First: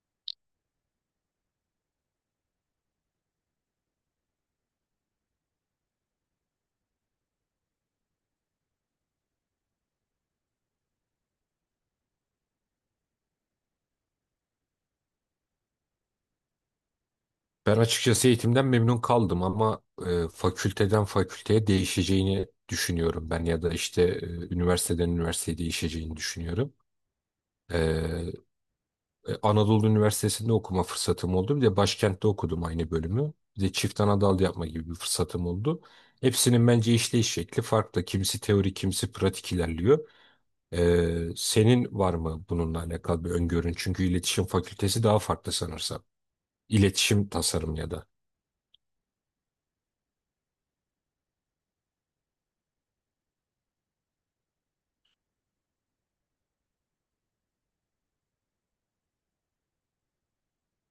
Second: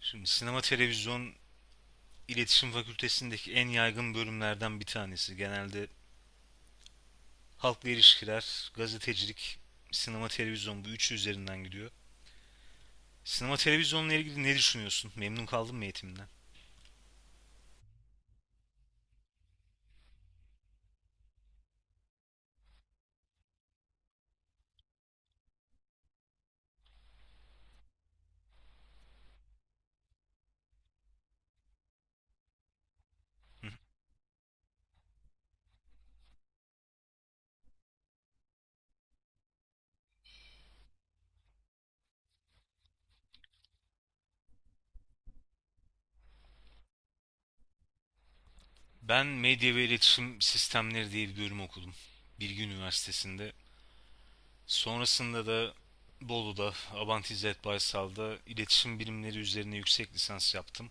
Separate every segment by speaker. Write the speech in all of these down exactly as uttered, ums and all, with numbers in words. Speaker 1: Şimdi sinema televizyon iletişim fakültesindeki en yaygın bölümlerden bir tanesi. Genelde halkla ilişkiler, gazetecilik, sinema televizyon bu üçü üzerinden gidiyor. Sinema televizyonla ilgili ne düşünüyorsun? Memnun kaldın mı eğitiminden?
Speaker 2: Ben açıkçası eğitimden memnun kaldım ama e, fakülteden fakülteye değişeceğini düşünüyorum ben ya da işte e, üniversiteden üniversiteye değişeceğini düşünüyorum. E, e, Anadolu Üniversitesi'nde okuma fırsatım oldu. Bir de başkentte okudum aynı bölümü. Bir
Speaker 1: Hı.
Speaker 2: de çift ana yapma gibi bir fırsatım oldu. Hepsinin bence işleyiş şekli farklı. Kimisi teori, kimisi pratik ilerliyor. E, senin var mı bununla alakalı bir öngörün? Çünkü iletişim fakültesi daha farklı sanırsam. İletişim tasarım ya da.
Speaker 1: Ben medya ve iletişim sistemleri diye bir bölüm okudum. Bilgi Üniversitesi'nde. Sonrasında da Bolu'da, Abant İzzet Baysal'da iletişim bilimleri üzerine yüksek lisans yaptım.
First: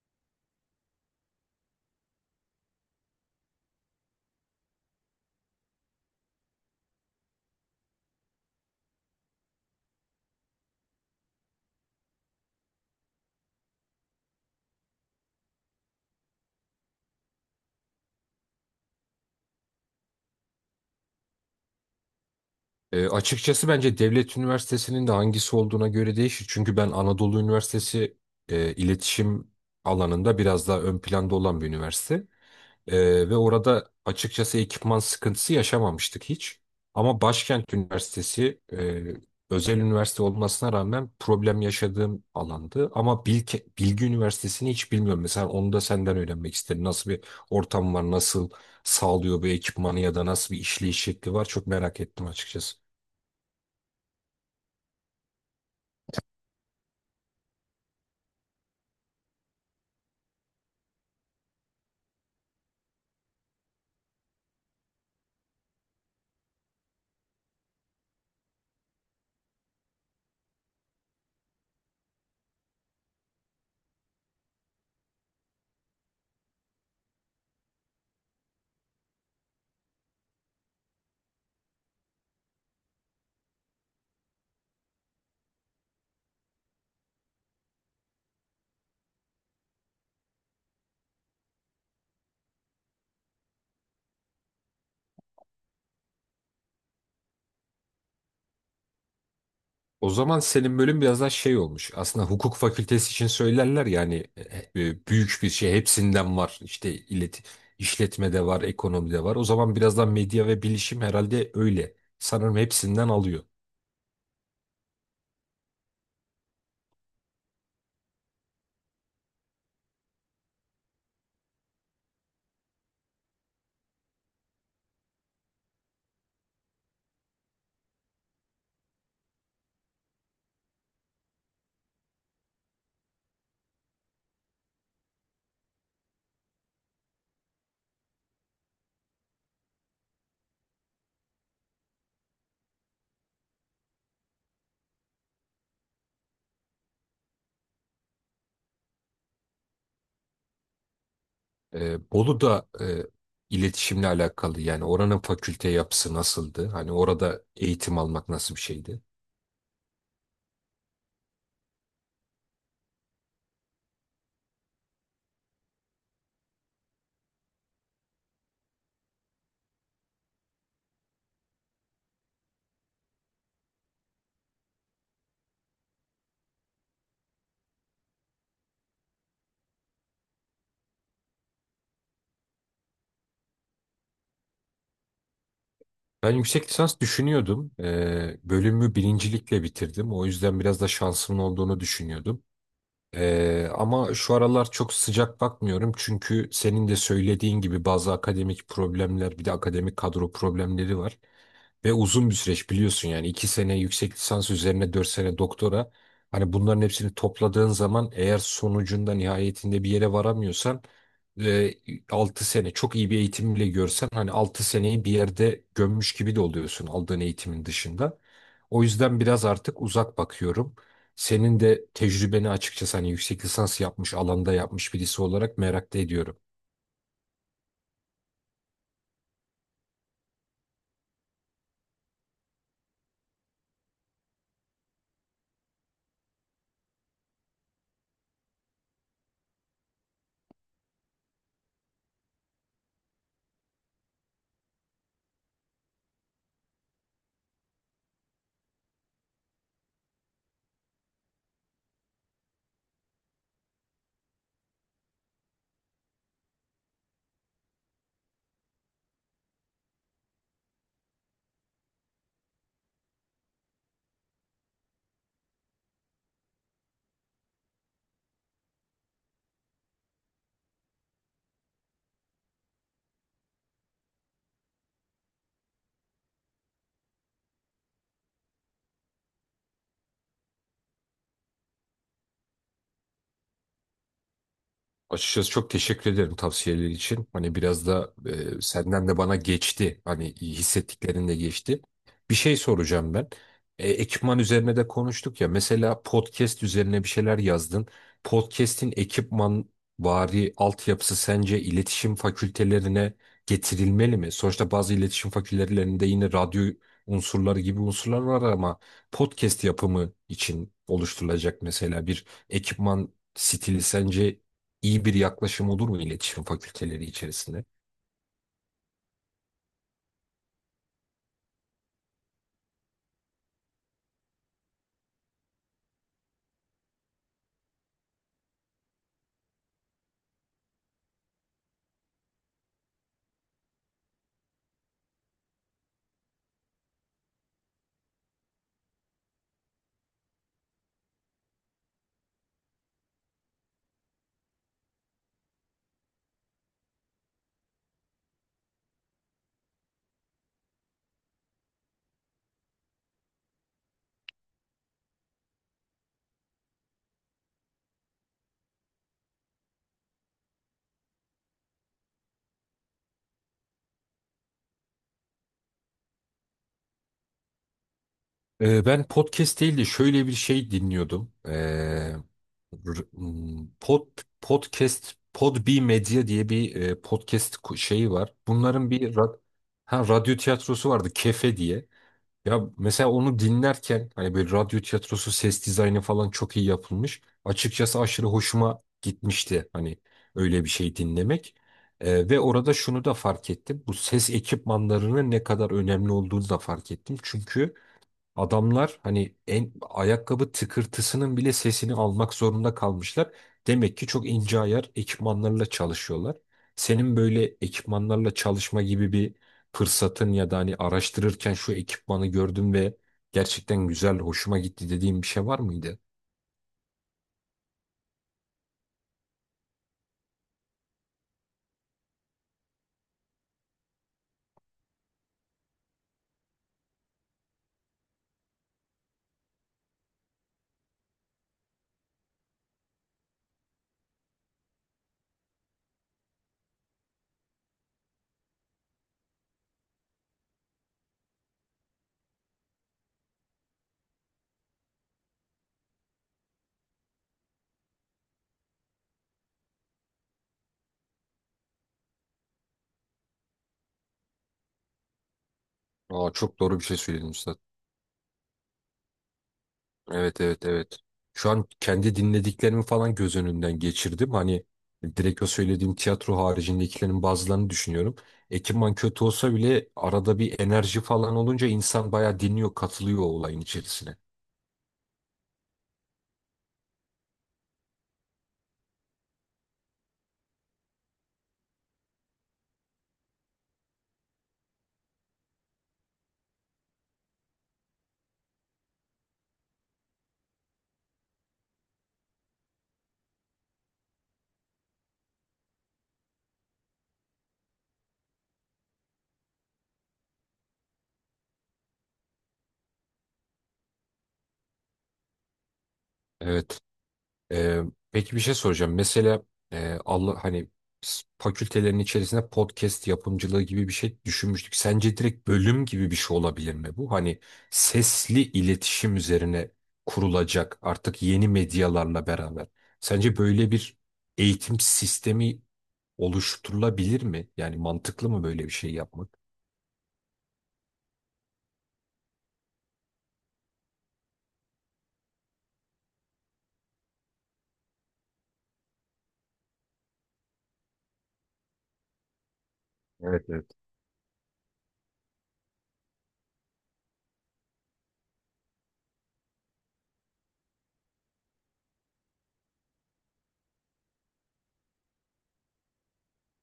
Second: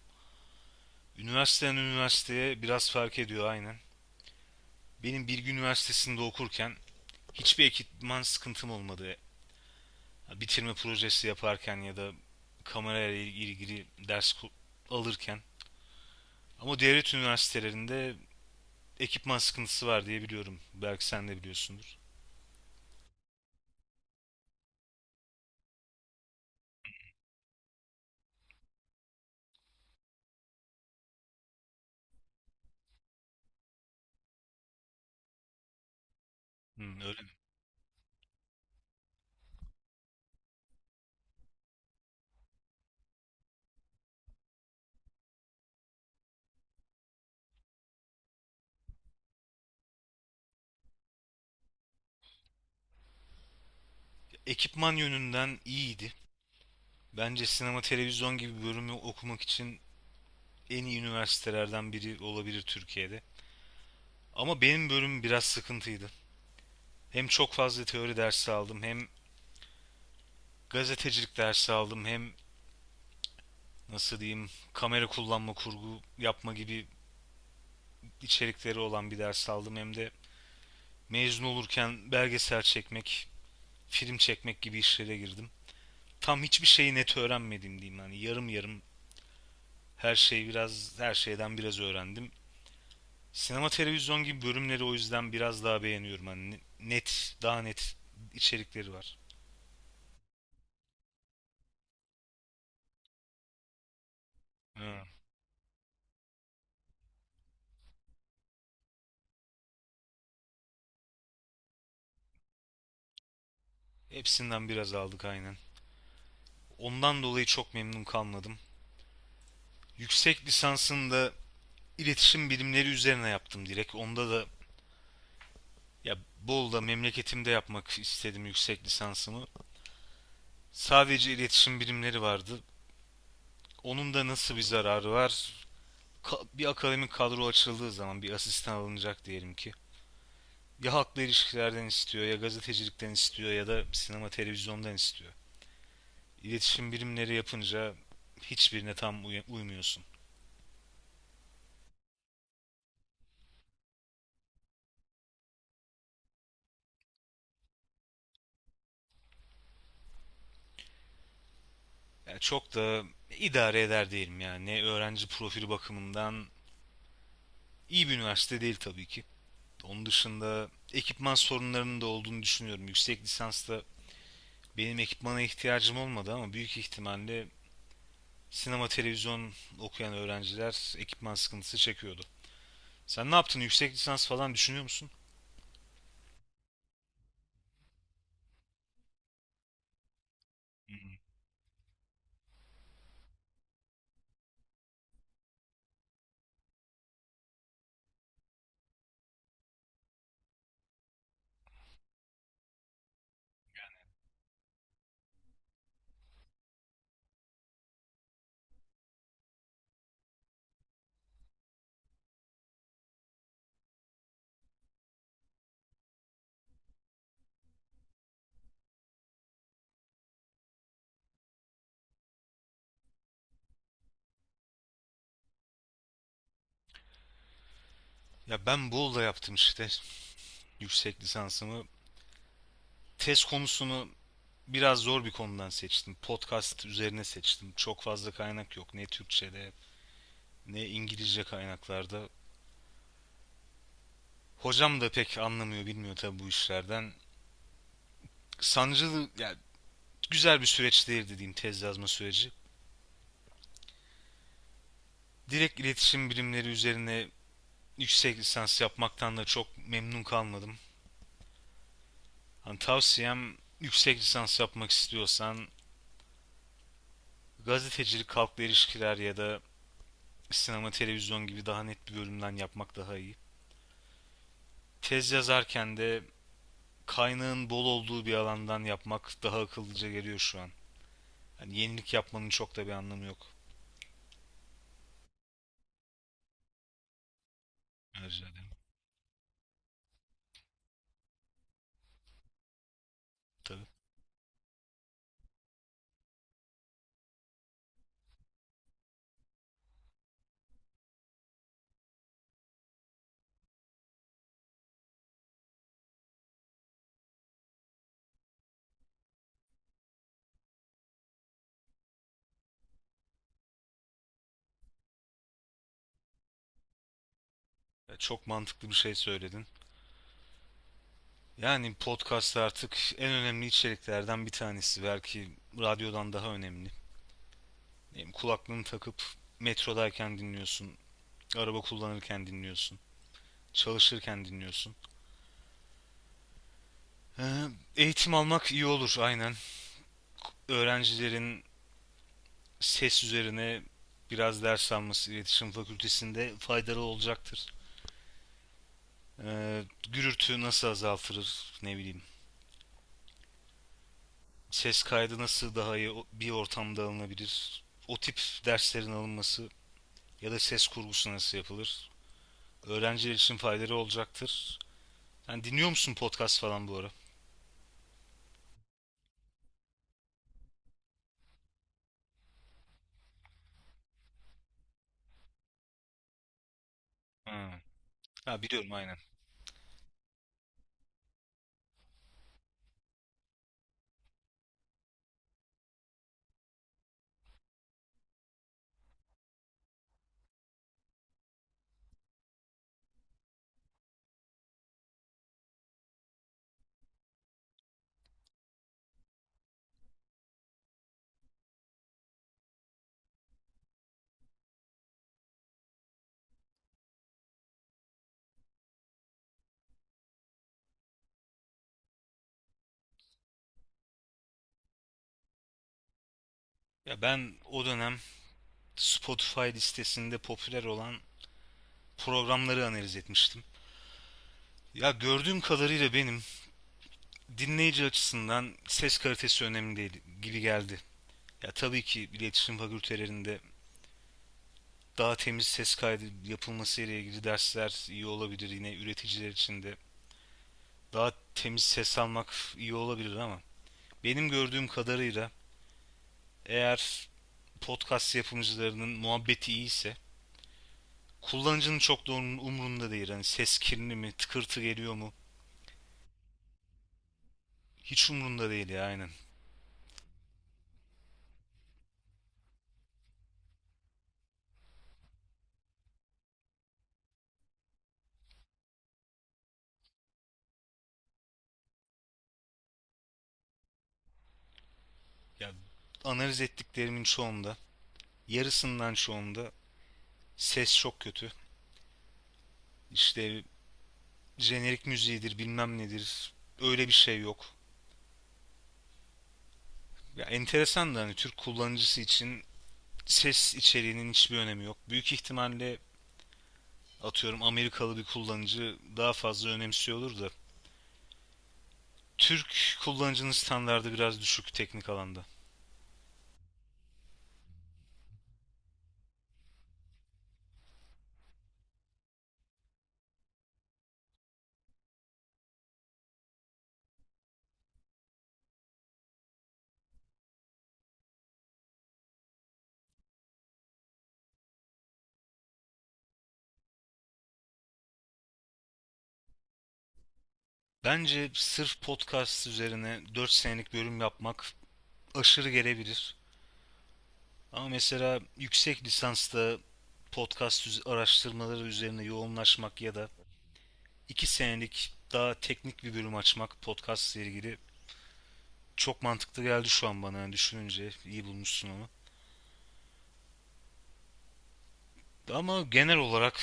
Speaker 1: Üniversiteden üniversiteye biraz fark ediyor aynen. Benim Bilgi Üniversitesi'nde okurken hiçbir ekipman sıkıntım olmadı. Bitirme projesi yaparken ya da kamerayla ilgili ders alırken. Ama devlet üniversitelerinde ekipman sıkıntısı var diye biliyorum. Belki sen de biliyorsundur.
Speaker 2: E, açıkçası bence devlet üniversitesinin de hangisi olduğuna göre değişir. Çünkü ben Anadolu Üniversitesi e, iletişim alanında biraz daha ön planda olan bir üniversite. Ee, ve orada açıkçası ekipman sıkıntısı yaşamamıştık hiç.
Speaker 1: Hmm, öyle
Speaker 2: Ama
Speaker 1: mi?
Speaker 2: Başkent Üniversitesi e, özel üniversite olmasına rağmen problem yaşadığım alandı. Ama Bilke, Bilgi Üniversitesi'ni hiç bilmiyorum. Mesela onu da senden öğrenmek isterim. Nasıl bir ortam var, nasıl sağlıyor bu ekipmanı ya da nasıl bir işleyiş şekli var, çok merak ettim açıkçası.
Speaker 1: Ekipman yönünden iyiydi. Bence sinema televizyon gibi bir bölümü okumak için en iyi üniversitelerden biri olabilir Türkiye'de. Ama benim bölümüm biraz sıkıntıydı. Hem çok fazla teori dersi aldım, hem gazetecilik dersi aldım, hem nasıl diyeyim kamera kullanma, kurgu yapma gibi içerikleri olan bir ders aldım. Hem de mezun olurken belgesel çekmek, film çekmek gibi işlere girdim. Tam hiçbir şeyi net öğrenmedim diyeyim. Yani yarım yarım her şeyi biraz her şeyden biraz öğrendim. Sinema televizyon gibi bölümleri o yüzden biraz daha beğeniyorum. Hani net, daha net içerikleri var.
Speaker 2: O zaman senin bölüm biraz daha şey olmuş. Aslında hukuk fakültesi için söylerler yani
Speaker 1: Ha,
Speaker 2: büyük bir şey hepsinden var. İşte ilet işletmede var, ekonomide var. O zaman biraz daha medya ve bilişim herhalde öyle. Sanırım hepsinden alıyor.
Speaker 1: hepsinden biraz aldık aynen. Ondan dolayı çok memnun kalmadım. Yüksek lisansında İletişim bilimleri üzerine yaptım direkt. Onda da ya Bolu'da memleketimde yapmak istedim yüksek lisansımı. Sadece iletişim bilimleri vardı. Onun da nasıl bir zararı var? Ka- Bir akademik kadro açıldığı zaman bir asistan alınacak diyelim ki. Ya halkla ilişkilerden istiyor, ya gazetecilikten istiyor, ya da sinema televizyondan istiyor. İletişim bilimleri yapınca hiçbirine tam uy- uymuyorsun.
Speaker 2: E, Bolu da e, iletişimle alakalı, yani oranın fakülte yapısı nasıldı? Hani orada eğitim almak nasıl bir şeydi?
Speaker 1: Yani çok da idare eder diyelim yani. Ne öğrenci profili bakımından iyi bir üniversite değil tabii ki. Onun dışında ekipman sorunlarının da olduğunu düşünüyorum. Yüksek lisansta benim ekipmana ihtiyacım olmadı ama büyük ihtimalle sinema televizyon okuyan öğrenciler ekipman sıkıntısı çekiyordu. Sen ne yaptın? Yüksek lisans falan düşünüyor musun?
Speaker 2: Ben yüksek lisans düşünüyordum. E, bölümü birincilikle bitirdim. O yüzden biraz da
Speaker 1: Hı hı.
Speaker 2: şansımın olduğunu düşünüyordum. Ee, ama şu aralar çok sıcak bakmıyorum, çünkü senin de söylediğin gibi bazı akademik problemler, bir de akademik kadro problemleri var. Ve uzun bir süreç biliyorsun, yani iki sene yüksek lisans üzerine dört sene doktora. Hani bunların hepsini topladığın zaman, eğer sonucunda nihayetinde bir yere varamıyorsan e, altı sene çok iyi bir eğitim bile görsen, hani altı seneyi bir yerde gömmüş gibi de oluyorsun aldığın eğitimin dışında. O yüzden biraz artık uzak bakıyorum. Senin de tecrübeni açıkçası, hani yüksek lisans yapmış, alanda yapmış birisi olarak merak da ediyorum.
Speaker 1: Ya ben Bolu'da yaptım işte yüksek lisansımı. Tez konusunu biraz zor bir konudan seçtim. Podcast üzerine seçtim. Çok fazla kaynak yok. Ne Türkçe'de ne İngilizce kaynaklarda. Hocam da pek anlamıyor, bilmiyor tabii bu işlerden. Sancılı, ya güzel bir süreç değil dediğim tez yazma süreci. Direkt iletişim bilimleri üzerine yüksek lisans yapmaktan da çok memnun kalmadım. Hani tavsiyem yüksek lisans yapmak istiyorsan gazetecilik, halkla ilişkiler ya da sinema, televizyon gibi daha net bir bölümden yapmak daha iyi. Tez yazarken de kaynağın bol olduğu bir alandan yapmak daha akıllıca geliyor şu an. Yani yenilik yapmanın çok da bir anlamı yok.
Speaker 2: Açıkçası çok teşekkür ederim tavsiyeler için. Hani biraz da
Speaker 1: Rica
Speaker 2: e,
Speaker 1: ederim.
Speaker 2: senden de bana geçti. Hani hissettiklerin de geçti. Bir şey soracağım ben.
Speaker 1: Tabii.
Speaker 2: E, ekipman üzerine de konuştuk ya. Mesela podcast üzerine bir şeyler yazdın. Podcast'in ekipman vari altyapısı sence iletişim fakültelerine getirilmeli mi? Sonuçta bazı iletişim fakültelerinde yine radyo unsurları gibi unsurlar var ama podcast yapımı için oluşturulacak mesela bir ekipman stili, sence iyi bir yaklaşım olur mu iletişim fakülteleri içerisinde?
Speaker 1: Çok mantıklı bir şey söyledin. Yani podcast artık en önemli içeriklerden bir tanesi. Belki radyodan daha önemli. Yani kulaklığını takıp metrodayken dinliyorsun, araba kullanırken dinliyorsun, çalışırken dinliyorsun. Ee, eğitim almak iyi olur aynen. Öğrencilerin ses üzerine biraz ders alması iletişim fakültesinde faydalı olacaktır. Ee, gürültü nasıl azaltılır ne bileyim. Ses kaydı nasıl daha iyi bir ortamda alınabilir. O tip derslerin alınması ya da ses kurgusu nasıl yapılır? Öğrenciler için faydaları olacaktır. Sen dinliyor musun podcast falan bu ara?
Speaker 2: Ee, ben podcast değil de şöyle bir şey dinliyordum. Ee, r- m, pod, Podcast, Podbi Medya diye bir e, podcast ku-
Speaker 1: Ha.
Speaker 2: şeyi var.
Speaker 1: Ha,
Speaker 2: Bunların
Speaker 1: biliyorum
Speaker 2: bir
Speaker 1: aynen.
Speaker 2: ra- ha, radyo tiyatrosu vardı, Kefe diye. Ya mesela onu dinlerken hani böyle radyo tiyatrosu ses dizaynı falan çok iyi yapılmış. Açıkçası aşırı hoşuma gitmişti hani öyle bir şey dinlemek. Ee, ve orada şunu da fark ettim. Bu ses ekipmanlarının ne kadar önemli olduğunu da fark ettim. Çünkü adamlar hani en ayakkabı tıkırtısının bile sesini almak zorunda kalmışlar. Demek ki çok ince ayar ekipmanlarla çalışıyorlar. Senin böyle ekipmanlarla çalışma gibi bir fırsatın ya da hani araştırırken şu ekipmanı gördüm ve gerçekten güzel, hoşuma gitti dediğin bir şey var mıydı?
Speaker 1: Ya ben o dönem Spotify listesinde popüler olan programları analiz etmiştim. Ya gördüğüm kadarıyla benim dinleyici açısından ses kalitesi önemli değil gibi geldi. Ya tabii ki iletişim fakültelerinde daha temiz ses kaydı yapılması ile ilgili dersler iyi olabilir. Yine üreticiler için de daha temiz ses almak iyi olabilir ama benim gördüğüm kadarıyla eğer podcast yapımcılarının muhabbeti iyiyse kullanıcının çok da onun umrunda değil. Hani ses kirli mi, tıkırtı geliyor mu?
Speaker 2: Aa, çok doğru bir şey söyledin usta.
Speaker 1: Hiç umrunda değil ya aynen.
Speaker 2: Evet, evet, evet. Şu an kendi dinlediklerimi falan göz önünden geçirdim. Hani direkt o söylediğim tiyatro haricindekilerin bazılarını düşünüyorum. Ekipman kötü olsa bile arada bir enerji falan olunca insan bayağı dinliyor, katılıyor o olayın içerisine.
Speaker 1: Ya analiz ettiklerimin çoğunda, yarısından çoğunda ses çok kötü. İşte jenerik müziğidir, bilmem nedir. Öyle bir şey yok. Ya enteresan da hani Türk kullanıcısı için ses içeriğinin hiçbir önemi yok. Büyük ihtimalle atıyorum Amerikalı bir kullanıcı daha fazla önemsiyordur da Türk kullanıcının standardı biraz düşük teknik alanda.
Speaker 2: Evet. Ee, peki bir şey soracağım. Mesela e, Allah hani s- fakültelerin içerisinde podcast yapımcılığı gibi bir şey düşünmüştük. Sence direkt bölüm gibi bir şey olabilir mi bu? Hani sesli iletişim üzerine kurulacak artık yeni medyalarla beraber. Sence böyle bir eğitim sistemi oluşturulabilir mi? Yani mantıklı mı böyle bir şey yapmak?
Speaker 1: Bence sırf podcast üzerine dört senelik bölüm yapmak aşırı gelebilir. Ama mesela yüksek lisansta podcast araştırmaları üzerine yoğunlaşmak ya da
Speaker 2: Evet, evet.
Speaker 1: iki senelik daha teknik bir bölüm açmak podcast ile ilgili çok mantıklı geldi şu an bana yani düşününce iyi bulmuşsun onu. Ama genel olarak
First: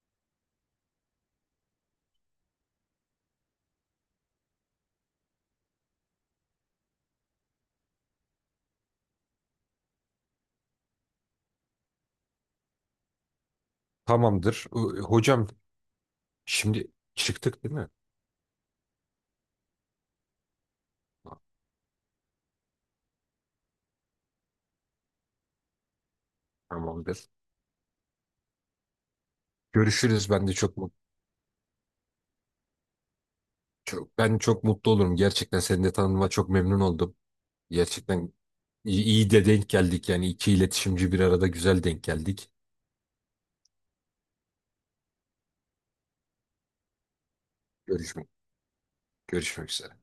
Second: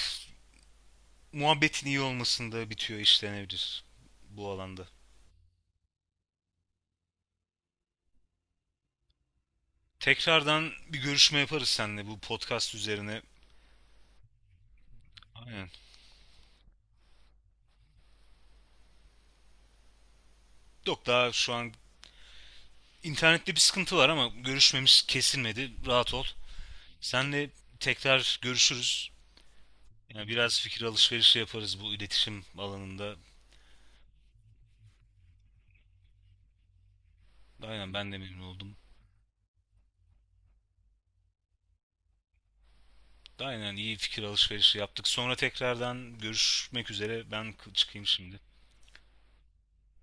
Speaker 1: muhabbetin iyi olmasında bitiyor işlenebilir bu alanda. Tekrardan bir görüşme yaparız seninle bu podcast üzerine.
Speaker 2: Tamamdır. Ö- Hocam,
Speaker 1: Aynen.
Speaker 2: şimdi çıktık değil mi?
Speaker 1: Yok daha şu an internette bir sıkıntı var ama görüşmemiz kesilmedi. Rahat ol.
Speaker 2: Tamamdır.
Speaker 1: Seninle tekrar görüşürüz. Yani
Speaker 2: Görüşürüz. Ben de
Speaker 1: biraz
Speaker 2: çok
Speaker 1: fikir alışverişi yaparız bu iletişim alanında.
Speaker 2: çok, ben çok mutlu olurum. Gerçekten seni de tanıma çok memnun oldum.
Speaker 1: Aynen ben de
Speaker 2: Gerçekten
Speaker 1: memnun oldum.
Speaker 2: iyi, iyi de denk geldik. Yani iki iletişimci bir arada güzel denk geldik.
Speaker 1: Aynen iyi fikir alışverişi yaptık. Sonra tekrardan görüşmek üzere. Ben çıkayım
Speaker 2: Görüşmek,
Speaker 1: şimdi.
Speaker 2: görüşmek üzere.